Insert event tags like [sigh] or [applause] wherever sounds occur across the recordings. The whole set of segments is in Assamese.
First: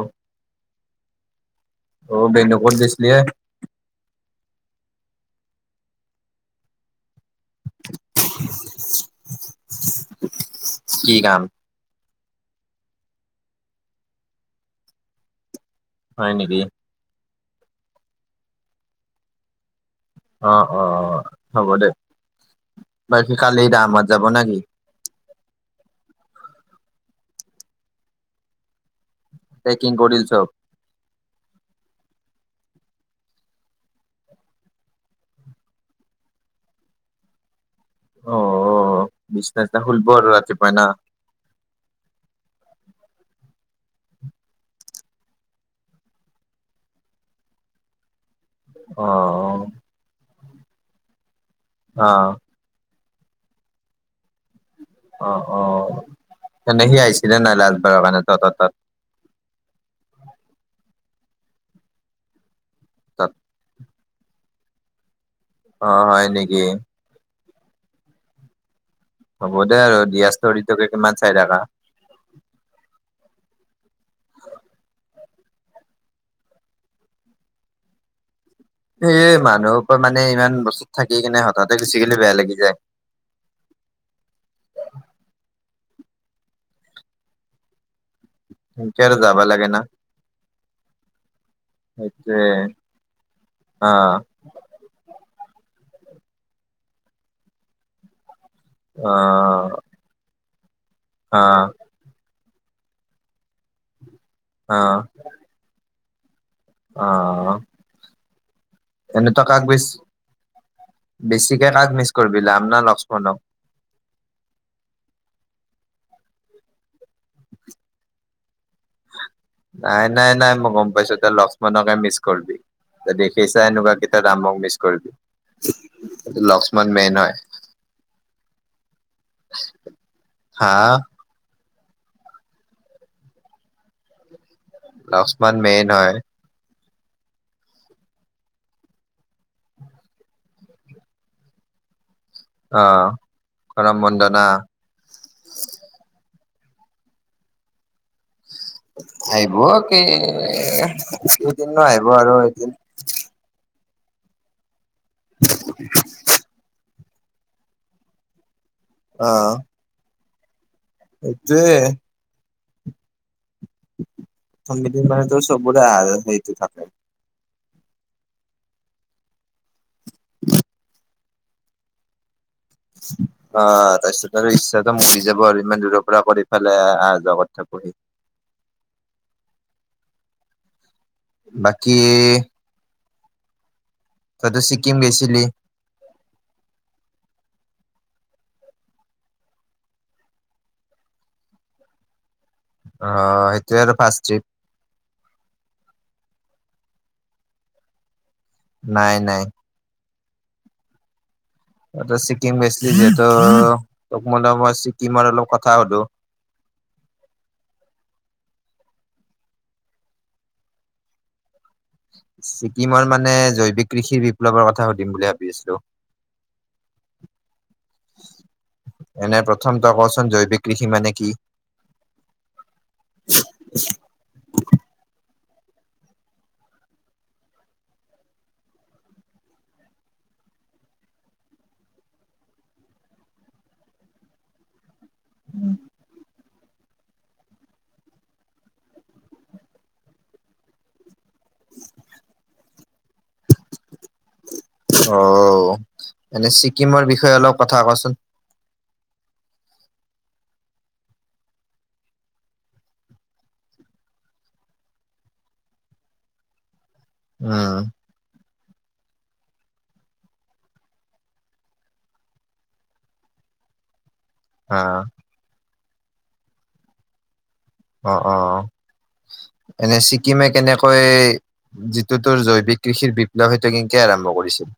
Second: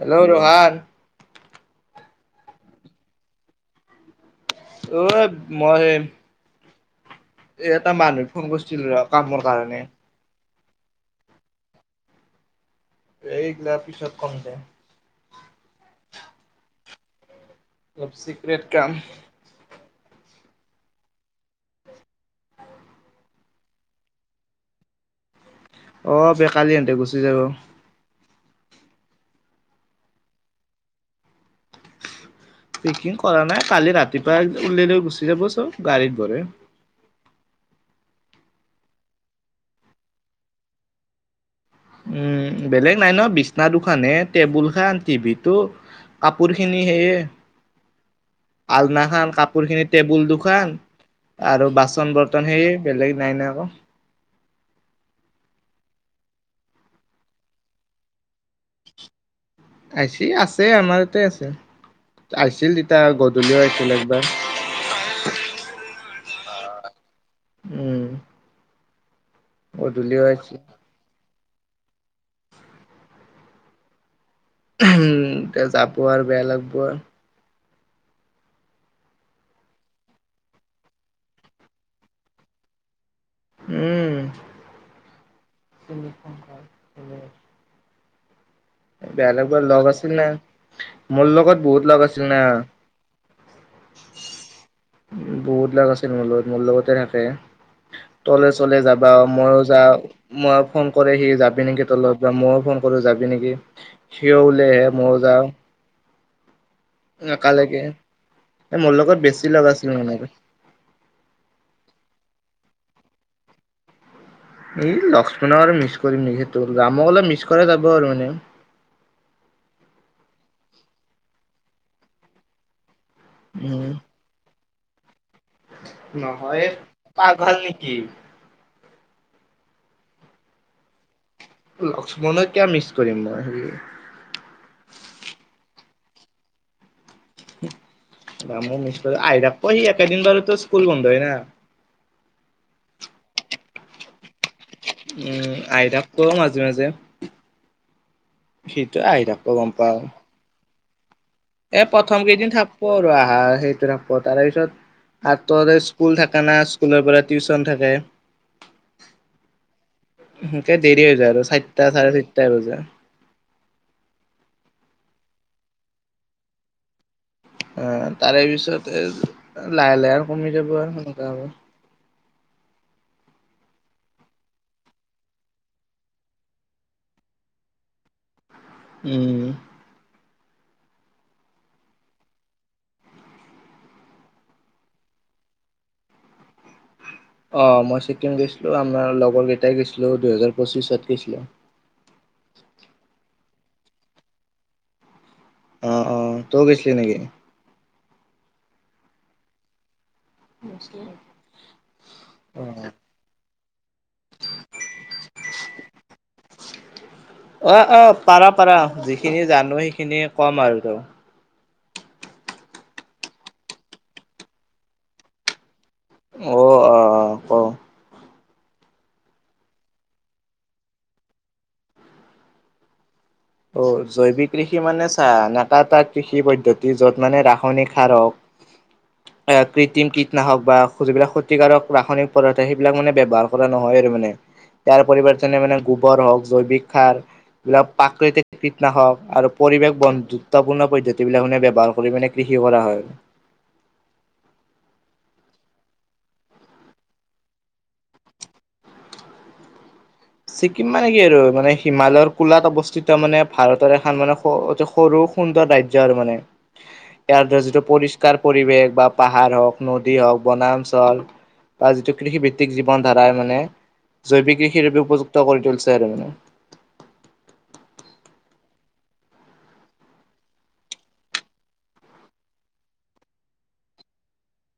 হেল্ল', ৰোহাৰ। অ', বেন্দু কত গৈছিলি, এ? অ, মই এই এ' এটা মানুহে ফোন কৰিছিল ৰ, কামৰ কাৰণে। কি কাম? এইগিলা, পিছত কম দে। হয় নেকি? টপ চিক্ৰেট কাম। অ', অ', হ'ব দে, বাকী কালি ৰামহত যাব নেকি? অ', বে, কালি সিহতে গুচি যাব। পেকিং কৰিল চব? পিকিং কৰা নাই, কালি ৰাতিপুৱা উলাই লৈ গুচি যাব চব গাড়ীত ভৰাই। অ', অ, বিছনা চিনা খুলব আৰু ৰাতিপুৱাই নাহ? উম, বেলেগ নাই ন, বিছনা দুখানহে, টেবুল খান, টিভিটো। কাপোৰ খিনি সেয়ে! আলনা খান, অ' কাপোৰ খিনি, টেবুল দু খান আৰু বাচন অ' বৰ্তন সেই! বেলেগ নাই নাই আকৌ! অঁ অঁ তেন্ত সি আহিছিলে নাই লাজবাৰৰ কাৰণে তহতঁৰ তাত? আইছি, আছে আমাৰ ইয়াতে আছে আহিছিল তেতিয়া তাত গধূলিও আহিছিল একবাৰ! অ' হয় নেকি? উম! হ'ব দে আৰু গধূলি দিয়া হৈছে ষ্টৰিটোকে কিমান চাই থকা। উম, এতিয়া যাব আৰু বেয়া লাগব আৰু! সেইয়ে মানুহৰ পৰা মানে ইমান বছৰ থাকি কিনে হঠাতে গুছিগেলি বেয়া লাগি যায়। উম! সেনকে আৰু বেয়া যাবা লাগিব লাগে লগ আছিল না, মোৰ লগত বহুত লগ আছিল না! অঁ। বহুত লাগ আছিল মোৰ লগত মোৰ লগতে থাকে। তলে চলে যাবা মইয়ো অ' যাও, মই ফোন কৰে সি যাবি নেকি তলত! ময়ও ফোন কৰো যাবি নেকি? সিও ওলাইহে মইও যাওঁ। অঁ অঁ একেলগে মোৰ লগত এনে তই কাক লগ আছিল বেছি! মানে বেছিকে কাক মিচ কৰিব ৰাম না লক্ষ্মণক? এই লক্ষ্মনক আৰু মিছ কৰিম নেকি? সেতু ৰামকহলে মিছ কৰা যাব আৰু এনে! নাই নাই নাই মই গম পাইছো তই লক্ষ্মণনকে মিছ কৰিবি! কেচা উম এনেকুৱা কেটা ৰামক মিছ কৰিবি! নহয় এ লক্ষ্মণ মেইন হয়। পাঘাল নেকি? হা। লক্ষ্মণক কিয় মিচ কৰিম মই হেৰি। লক্ষ্মণ মেইন হয়। দাম মি আহই থাক প সি একেদিন বাৰতো স্কুল বন্ধ হয় ন। [inaudible] অ গৰম বন্ধ না। উম, আহি থাকিব মাজে মাজে। সিটো আহি থাকিব গম পাওঁ। বুজিব পৰা নাই। এ' প্ৰথম কেইদিন থাকব আৰু আহা সেইটো থাকব তাৰে পিছত! তাত তো সদায় স্কুল থাকে না, স্কুলৰ পৰা টিউচন থাকে। অঁ। সেনকে দেৰি হৈ যায় আৰু চাৰিটা চাৰে চাৰিটা বাজে। শনি দিন মানেতো চবৰে আ সেইত থাকে। অ তাৰে পিছত এ লাহে লাহে আৰু কমি যাব আৰু সেনেকোৱা হলে [unintelligible] অ তাৰপিছত আৰু ইচ্ছাটো মৰি যাব আৰু ইমান দূৰৰ পৰা কৰিফালে অহা যোৱা কৰি থাকো সেই উম। বাকী তইতো ছিকিম গেছিলি? অ মই ছিকিম গৈছিলো আমাৰ লগৰ কেইটাই গৈছিলো দুহেজাৰ পঁচিছত গৈছিলো। অ সেইটোয়ে আৰু ফাৰ্ষ্ট ট্ৰিপ অ অ তই গৈছিলি নেকি? নাই নাই। [unintelligible] তইতো ছিকিম অ গৈছিলি যিহেতু তোক মই ছিকিমৰ অলপ কথা সুধো অ অ পাৰা পাৰা যিখিনি জানো সেইখিনিয়ে কম আৰু তোক ছিকিমৰ মানে জৈৱিক কৃষিৰ বিপ্লৱৰ কথা সুধিম বুলি ভাবি আছিলো অ অ ক এনে প্ৰথম তই কচোন জৈৱিক কৃষি মানে কি অ জৈৱিক কৃষি মানে চা এটা এটা কৃষি পদ্ধতি য'ত মানে ৰাসায়নিক সাৰ হওক [unintelligible] এ কৃত্ৰিম কীটনাশক বা যিবিলাক ক্ষতিকাৰক ৰাসায়নিক পদাৰ্থ সেইবিলাক মানে ব্যৱহাৰ কৰা নহয় আৰু মানে [unintelligible] ইয়াৰ পৰিবৰ্তনে মানে গোবৰ হওক জৈৱিক সাৰ এইবিলাক প্ৰাকৃতিক কীটনাশক আৰু পৰিৱেশ বন্ধুত্বপূৰ্ণ পদ্ধতিবিলাক মানে ব্যৱহাৰ কৰি মানে কৃষি কৰা হয় অ এনে ছিকিমৰ বিষয়ে অলপ কথা কচোন ছিকিম মানে কি আৰু মানে হিমালয়ৰ কোলাত অৱস্থিত মানে ভাৰতৰ এখন মানে অতি সৰু সুন্দৰ ৰাজ্য আৰু মানে [unintelligible] ইয়াৰ যিটো পৰিষ্কাৰ পৰিৱেশ বা পাহাৰ হওক নদী হওক বনাঞ্চল বা যিটো কৃষিভিত্তিক জীৱন ধাৰাই মানে জৈৱিক কৃষিৰ অ', বাবে উপযুক্ত কৰি তুলিছে আৰু মানে অ অ এনে ছিকিমে কেনেকৈ যিটো তোৰ জৈৱিক কৃষিৰ বিপ্লৱ সেইটো কেংকে আৰম্ভ কৰিছিল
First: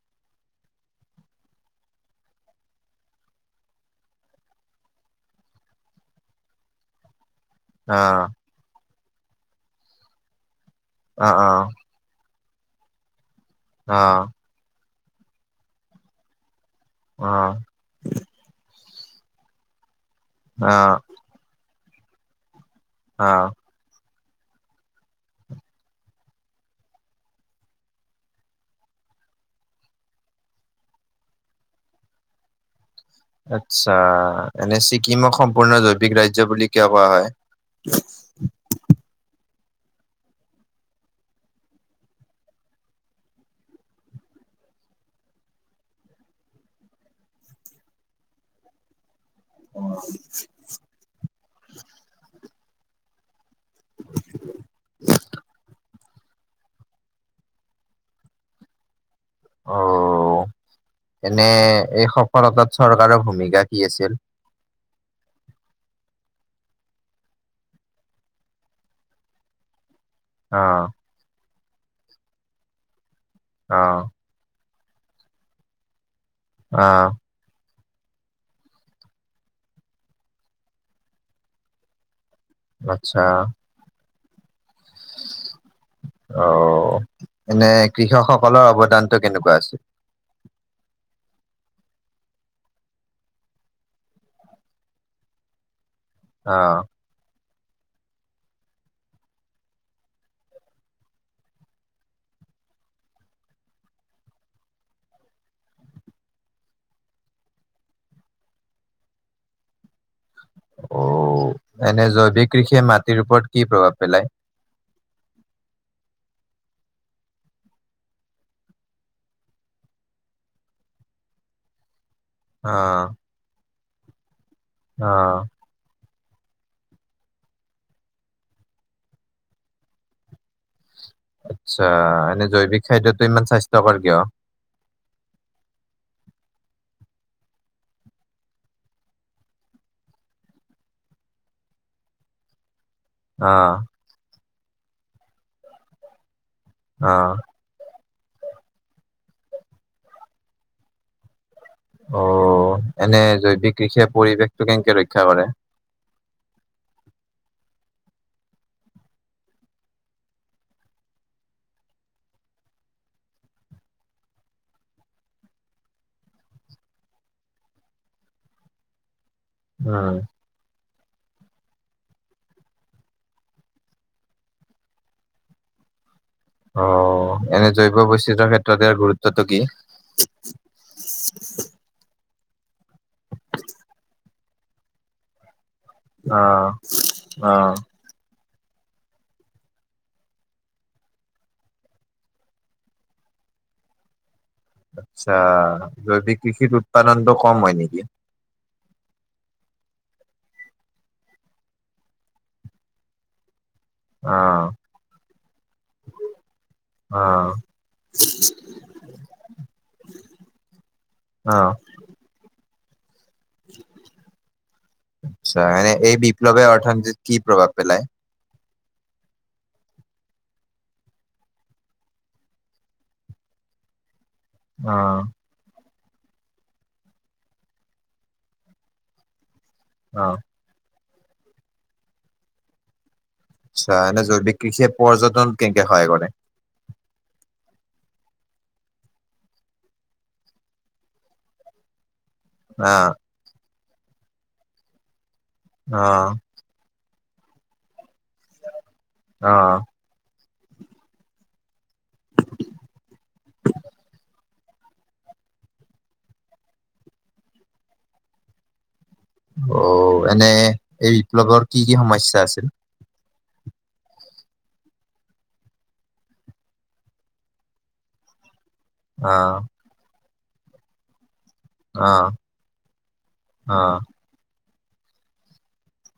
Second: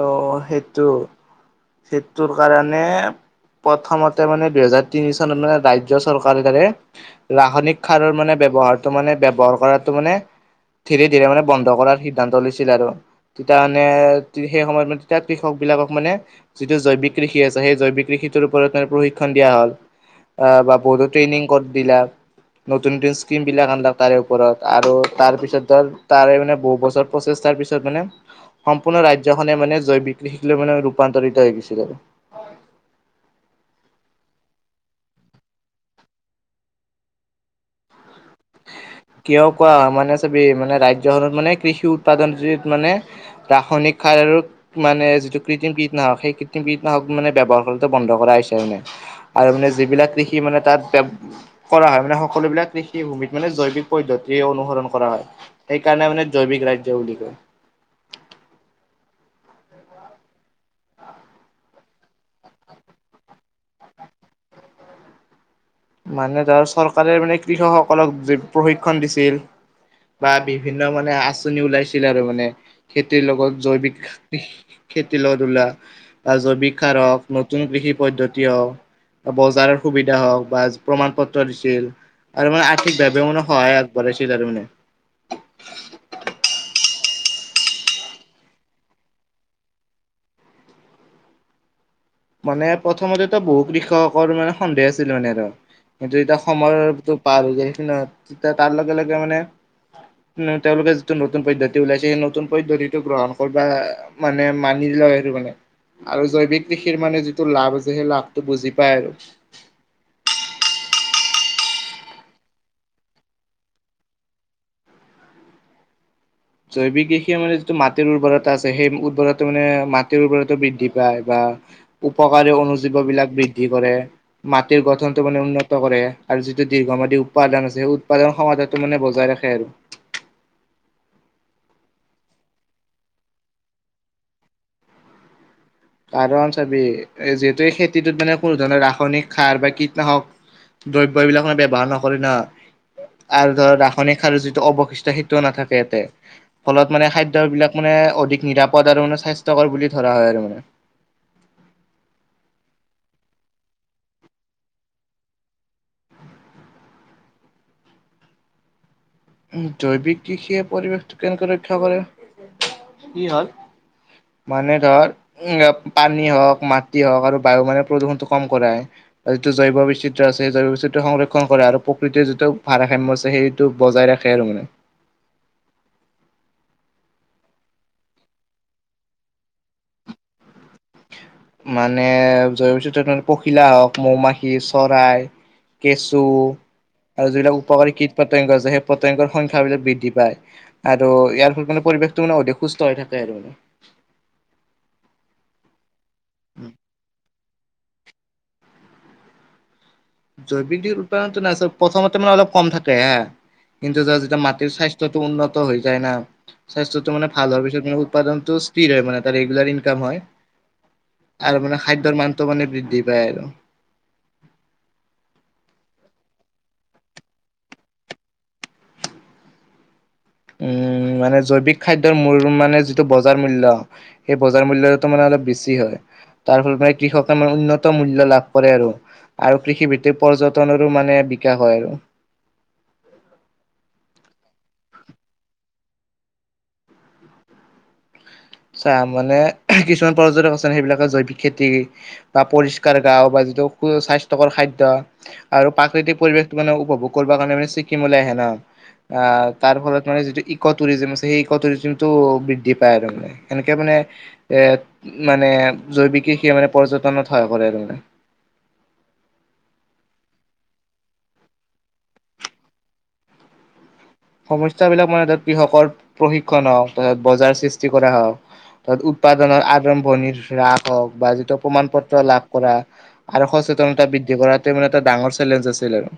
অ সেইটো সেইটোৰ কাৰণে প্ৰথমতে মানে দুহেজাৰ তিনি চনত মানে ৰাজ্য চৰকাৰ দৰে ৰাসায়নিক সাৰৰ অ', মানে ব্যৱহাৰতো মানে ব্যৱহাৰ কৰাতো মানে ধীৰে ধৰে অ', মানে অ', বন্ধ কৰাৰ সি দ্ধান্ত লৈছিল আৰু তেতিয়া মানে অ', সেই সময়ত মানে তেতিয়া কৃষক বিলাকক মানে যিটো জৈৱিক কৃষি অ', আছে সেই জৈৱিক কৃষিটোৰ ওপৰত তাৰ প্ৰশিক্ষন দিয়া হ'ল অ বা বৈদ্যু ট্ৰেইনিং কত দিলাক নতুন নতুন স্কীম অ'। বিলাক আনলাক তাৰে ওপৰত আৰু তাৰ পিছত তাৰে মানে বহুত বছৰ প্ৰচেষ্টাৰ পিছত মানে সম্পূৰ্ণ ৰাজ্যখনে মানে জৈৱিক কৃষিক লৈ মানে ৰূপান্তৰিত হৈ গৈছিলে আচ্ছা এনে ছিকিমক সম্পূৰ্ণ জৈৱিক ৰাজ্য বুলি কিয় কোৱা হয় কিয় কোৱা মানে চাবি মানে ৰাজ্যখনত মানে কৃষি উৎপাদন যত মানে ৰাসায়নিক সাৰ আৰু মানে যিটো কৃত্ৰিম কীটনাশক সেই কৃত্ৰিম কীটনাশক মানে ব্যৱহাৰ কৰাতো বন্ধ কৰা হৈছে মানে আৰু মানে যিবিলাক কৃষি মানে তাত ব্য কৰা হয় মানে সকলোবিলাক কৃষিভূমিত মানে জৈ ৱিক পদ্ধতিৰে অনুসৰণ কৰা হয় সেইকাৰণে মানে জৈৱিক ৰাজ্য বুলি কয় অ এনে এই সফলতাত চৰকাৰৰ ভূমিকা কি আছিল মানে ধৰ চৰকাৰে মানে কৃষকসকলক যি প্ৰশিক্ষণ দিছিল বা বিভিন্ন অ', মানে আঁচনি ওলাইছিলে আৰু মানে খেতিৰ লগত জৈৱিক অ', খেতি লগ ধোলা বা জৈৱিক অ', সাৰক নতুন কৃষি পদ্ধতি হওক বজাৰৰ সুবিধা হওক বা প্ৰমাণ পত্ৰ দিছিল আৰু মানে আচ্ছা আৰ্থিকভাৱেও মানে সহায় আগবহাইছিল তাৰ মানে [unintelligible] অ এনে কৃষক সকলৰ অৱদানটো কেনেকুৱা আছিল মানে প্ৰথমতেতো বহু কৃষকৰ মানে সন্দেহ আছিল মানে আৰু সেটো এতিয়া অ', সময়ৰ টো পাৰ হৈ যায় সেইটো ন তেতিয়া তাৰ লগে লগে মানে উ তেওঁলোকে যিটো নতুন পদ্ধতি ওলাইছে সেই নতুন পদ্ধতিটো গ্ৰহণ কৰবা মানে মানি লয় সেইটো মানে আৰু জৈৱিক খিৰ মানে যিটো লাভ আছে সেই লাভটো বুজি পায় আৰু অ এনে জৈৱিক কৃষিয়ে মাটিৰ ওপৰত কি প্ৰভাৱ পেলায় জৈৱিক কৃষিয়ে মানে যিটো মাটিৰ উৰ্বৰতা আছে সেই উৰ্বৰা মানে মাটিৰ উৰ্বৰতা বৃদ্ধি পায় বা উপকাৰী অনুজীৱ অ', বিলাক বৃদ্ধি কৰে মাটিৰ গঠনটো অ', মানে উন্নত ত কৰে আৰু যিটো দীৰ্ঘমাদী উৎপাদন আছে সেই উৎপাদন সমাধাটো মানে বজাই ৰাখে আৰু আতচ্ছা এনে জৈৱিক খাদ্যটো ইমান স্বাস্থ্যকৰ কিয় কাৰণ চাবি এ যিহেতু এই খেতিটোত মানে কোনো ধৰণৰ ৰাসায়নিক সাৰ বা কীটনাশক দ্ৰব্যবিলাক মানে ব্যয়ৱহাৰ নকৰে ন আৰু ধৰ অ', ৰাসায়নিক সাৰৰ যিটো অৱশিষ্ট সেইটোও নাথাকে ইয়াতে ফলত মানে অ', খাদ্যবিলাক মানে অধিক নিৰাপদ আৰু মানে স্বাস্থ্যকৰ বুলি ধৰা হয় আৰু মানে অ এনে জৈৱিক কৃষিয়ে পৰিৱেশটো কেনেকে ৰক্ষা কৰে উ জৈৱিক কৃষিয়ে পৰিৱেশটো কেনেকে ৰক্ষা কৰে কি হল মানে ধৰ উ আ পানী হওক মাটি হওক আৰু বায়ু মানে প্ৰদূষণটো কম কৰাই যিটো জৈৱ উম। বৈচিত্ৰ আছে সেই জৈৱ বৈচিত্ৰ সংৰক্ষণ কৰে আৰু প্ৰকৃতিৰ যিটো ভাৰসাম্য আছে সেইটো বজাই ৰাখ খে আৰু মানে অ এনে জৈৱ বৈচিত্যৰ ক্ষেত্ৰত ইয়াৰ গুৰুত্বটো কি মানে জৈৱ বৈচিত্ৰ্যটো পখিলা হওক মৌ মাখি চৰাই কেঁচু অ আৰু অ যিবিলাক উপকাৰী কীট পত্যাংগ যে সেই পত্যাংগৰ সংখ্যা বিলাক বৃদ্ধি পায় আৰু ইয়াৰ ফলত মানত পৰিৱেশটো মানে অধিক সুস্থ হৈ থাকে আৰু আতচ্ছা জৈৱিক কৃষিত উৎপাদনতটো কম হয় নেকি জৈৱিক দিৰ উৎপাদনতটো নাই চ প্ৰথমতে মানে অলপ কম থাকে হা কিন্তু যা অ যেতিয়া মাটিৰ স্বাস্থ্য টো উন্নত হৈ যায় না স্বাস্থ্যটো অ মানে ভাল হোৱাৰ পিছত মানে উৎপাদনতটো স্থিৰ হয় মানে তাত ৰেগুলাৰ ইনকাম হয় অ আৰু মানে খাদ্যৰ মানটো মানে বৃদ্ধি পায় আৰু আচ্ছা এ এই বিপ্লৱে অৰ্থনীতিত কি প্ৰভাৱ পেলায় উম মানে জৈৱিক খাদ্যৰ মূল মানে যিটো বজাৰ মূল্য সেই বজাৰ অ মূল্যতটো মানে অ অলপ বেছি হয় তাৰ ফলত মানে কৃষকে মানে উন্নত মূল্য লাভ কৰে আৰু কৃষি ভিত্তিক পৰ্য তনৰো মানে বিকাশ হয় আৰু আচ্ছা এনে জৈৱিক কৃষিয়ে পৰ্যটন কেনকে সহায় কৰে চা মানে কিছুমান পৰ্যটক আছে সেইবিলাকে জৈৱিক খেতি বা অ পৰিষ্কাৰ গাও বা যিটো সু স্বাস্থ্যকৰ খাদ্য আৰু অ প্ৰাকৃতিক পৰিৱেশ মানে উপভোগ কৰিব কাৰণে মানে ছিকিমলৈ আহে ন আ অ তাৰ ফলত মানে যিটো ইক' টুৰিজিম আছে সেই ইক' টুৰিজিমটো বৃদ্ধি পায় আৰু মানে এনেকে মানে এ মানে জৈৱিকে সেই মানে পৰ্যটনত সহায় কৰে আৰু মানে অ এনে এই বিপ্লৱৰ কি কি সমস্যা আছিল সমস্যাবিলাক মানে ত কৃষকৰ প্ৰশিক্ষণ হওক তাৰছত বজাৰ সৃষ্টি কৰা হওক তাত অ উৎপাদনৰ আৰদম্ভণি হ্ৰাস হওক বা যিটো প্ৰমাণ অ পত্ৰ লাভ কৰা আৰু অ সচেতনতা বৃদ্ধি কৰাটো মানে এটা ডাঙৰ চেলেঞ্জ আছিল আৰু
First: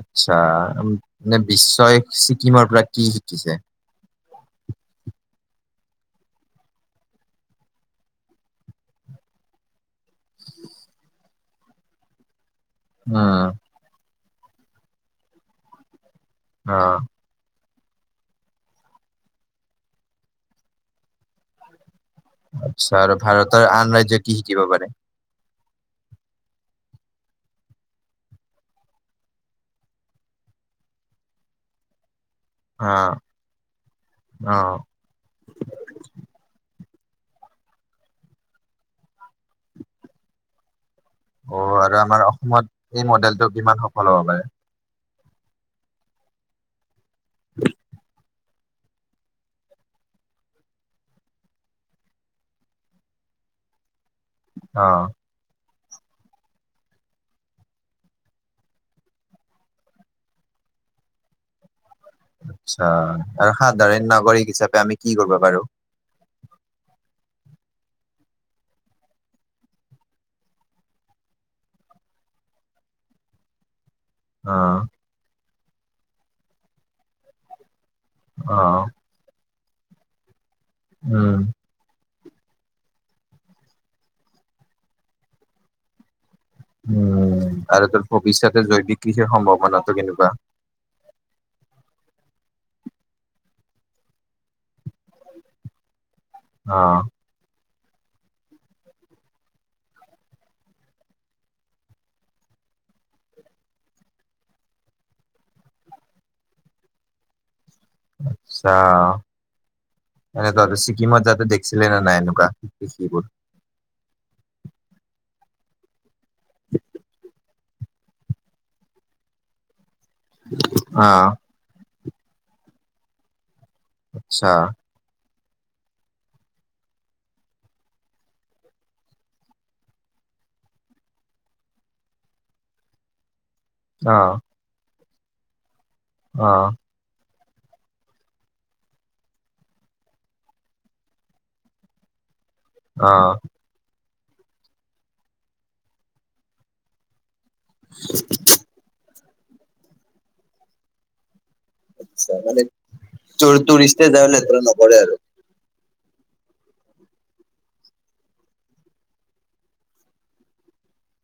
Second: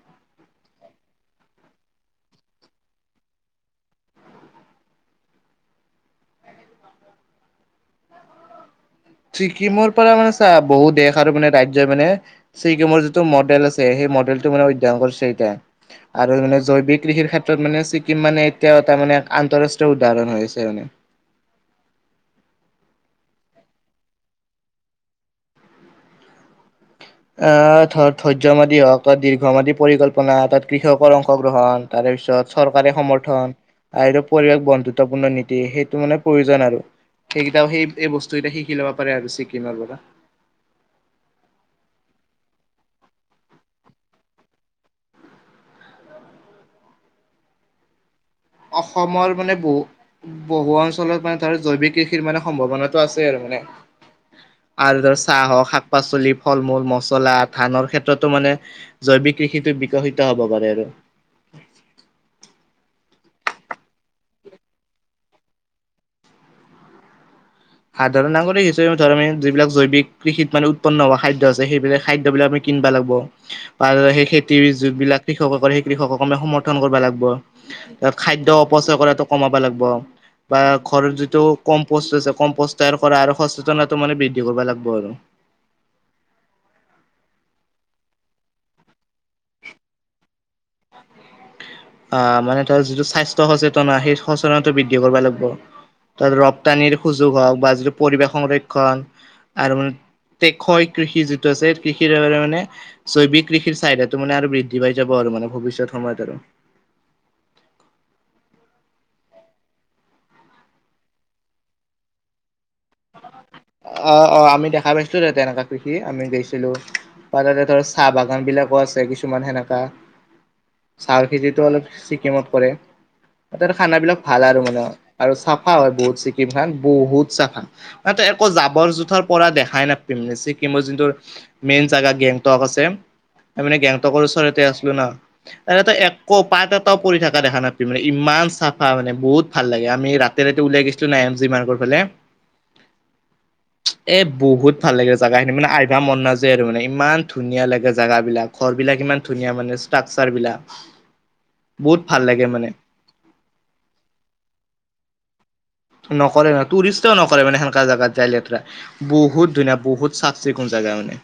আত্ছা মানে বিশ্বই ছিকিমৰ পৰা কি শিকিছে ছিকিমৰ পৰা মানে চা বহুত দেশ আৰু মানে ৰাজ্যই মানে ছিকিমৰ যিটো উম মডেল আছে সেই মডেল টো মানে অধ্যয়ন কৰিছে এতিয়া আৰু মানে অ জৈৱিক কৃষিৰ ক্ষেত্ৰত মানে ছিকিম মানে এতিয়াও এটা মানে আন্তৰাষ্ট্ৰীয় উদাহৰণ হৈ আছে মানে আচ্ছা আৰু ভাৰতৰ আন ৰাজ্য কি শিকিব পাৰে আ ধৰ ধৈৰ্য্য মাদী হওক ত দীৰ্ঘমাদী পৰিকল্পনা তাত কৃষকৰ অংশগ্ৰহণ তাৰে পিছত চৰকাৰে অ', সমৰ্থন আৰু পৰিৱেশ বন্ধুত্ব অ', গুৰুত্বপূৰ্ণ নীতি সেইটো মানে প্ৰয়োজন আৰু সেইকেইটাও সেই এই বস্তুকেইটা শিকি ল'ব পাৰে আৰু ছিকিমৰ পৰা অ আৰু আমাৰ অসমত এই মডেলটো কিমান সফল হ'ব পাৰে [inaudible] অসমৰ মানে বহুত বহু অঞ্চলত মানে তৰ্ত জৈৱিক কৃষিৰ মানে সম্ভাৱনাটো আছে আৰু মানে আৰু অ', ধৰ চাহ হওক শাক পাচলি ফল মূল মচলা ধানৰ ক্ষেত্ৰতো মানে জৈৱিক কৃষিতো বিকশিত হব পাৰে আৰু আচ্ছা আৰু সাধাৰণ নাগৰিক হিচাপে আমি কি কৰিব পাৰো সাধাৰণ নাগৰিক হিচাপে ধৰ আম যিবিলাক জৈৱিক কৃষিত মানে উৎপন্ন হোৱা খাদ্য আছে সেইবিলাক খাদ্য বিলাক আমি কিনবা লাগিব পাল খেতি অ', যত বিলাক কৃষক কৰে সেই কৃষকক আমি সমৰ্থন কৰিব লাগব ত খাদ্য অ', অপচয় কৰাত কমাব লাগব, বা ঘৰত উম, যিটো কম পষ্ট পষ্টাৰ কৰা, আৰু হস্পিতাল মানে বৃদ্ধি কৰিব লাগিব, আৰু। উম, আৰু তোৰ ভৱিষ্যতে জৈৱিক কৃষিৰ সম্ভাৱনাটো কেনেকুৱা? আ, মানে তোৰ যিটো স্বাস্থ্য সচেতনা, সেই সচেতনটো বৃদ্ধি কৰিব লাগিব। ৰপ্তানিৰ অ', সুযোগ হওক, বা যিটো পৰিৱেশ সংৰক্ষণ, আৰু মানে কৃষি যিটো আছে, কৃষিৰ মানে জৈৱিক কৃষিৰ চাহিদাটো, মানে, আৰু বৃদ্ধি পাই যাব, আৰু মানে ভৱিষ্যত সময়ত আৰু। আচ্ছা। এনে, তহতে ছিকিমত যাওঁতে দেখিছিলে নে নাই, এনেকুৱা কৃষিবোৰ? অ, অ আমি দেখা পাইছিলো। তাতে এনেকুৱা কৃষি আমি দেখছিলো, বা তাতে ধৰ চাহ বাগানবিলাকো আছে, কিছুমান সেনেকা চাহৰ অ', খেতি। অলপ ছিকিমত পৰে, তাতে খানাবিলাক ভাল, আচ্ছা আৰু মানে। আৰু চাফা হয় বহুত ছিকিমখন বহুত চাফা। জাবৰ-জোঁথৰ পৰা দেখায়ে ছিকিমৰ যোনটো মেইন জেগা, গেংটক আছে। আমি মানে গেংটকৰ অ', ওচৰতে আছিলোঁ ন। তাতে, তই একো অ', অ', পাত পৰি থকা দেখা নাপাবি। মানে, ইমান চাফা, মানে বহুত ভাল লাগে। আমি ৰাতি ৰাতি ওলাই গৈছিলোঁ ন এম জি মাৰ্কৰ ফালে। অ। এ, বহুত ভাল লাগে জেগাখিনি। মানে, আইভা মন নাযায়, আৰু মানে ইমান ধুনীয়া লাগে জেগাবিলাক, ঘৰবিলাক ইমান ধুনীয়া। মানে, ষ্ট্ৰাকচাৰবিলাক। বহুত ভাল আচ্ছা লাগে মানে টুৰিষ্টে যায় লেতেৰা নকৰে আৰু। নকৰে, মানে টুৰিষ্টেও নকৰে মানে সেনেকুৱা জেগাত যায় লেতেৰা। বহুত ধুনীয়া বহুত চাফ-চিকুণ জাগা মানে।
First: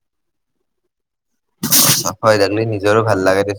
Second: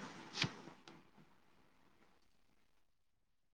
হয়, চাফা হৈ থাকিলে নিজৰো ভাল লাগে দে।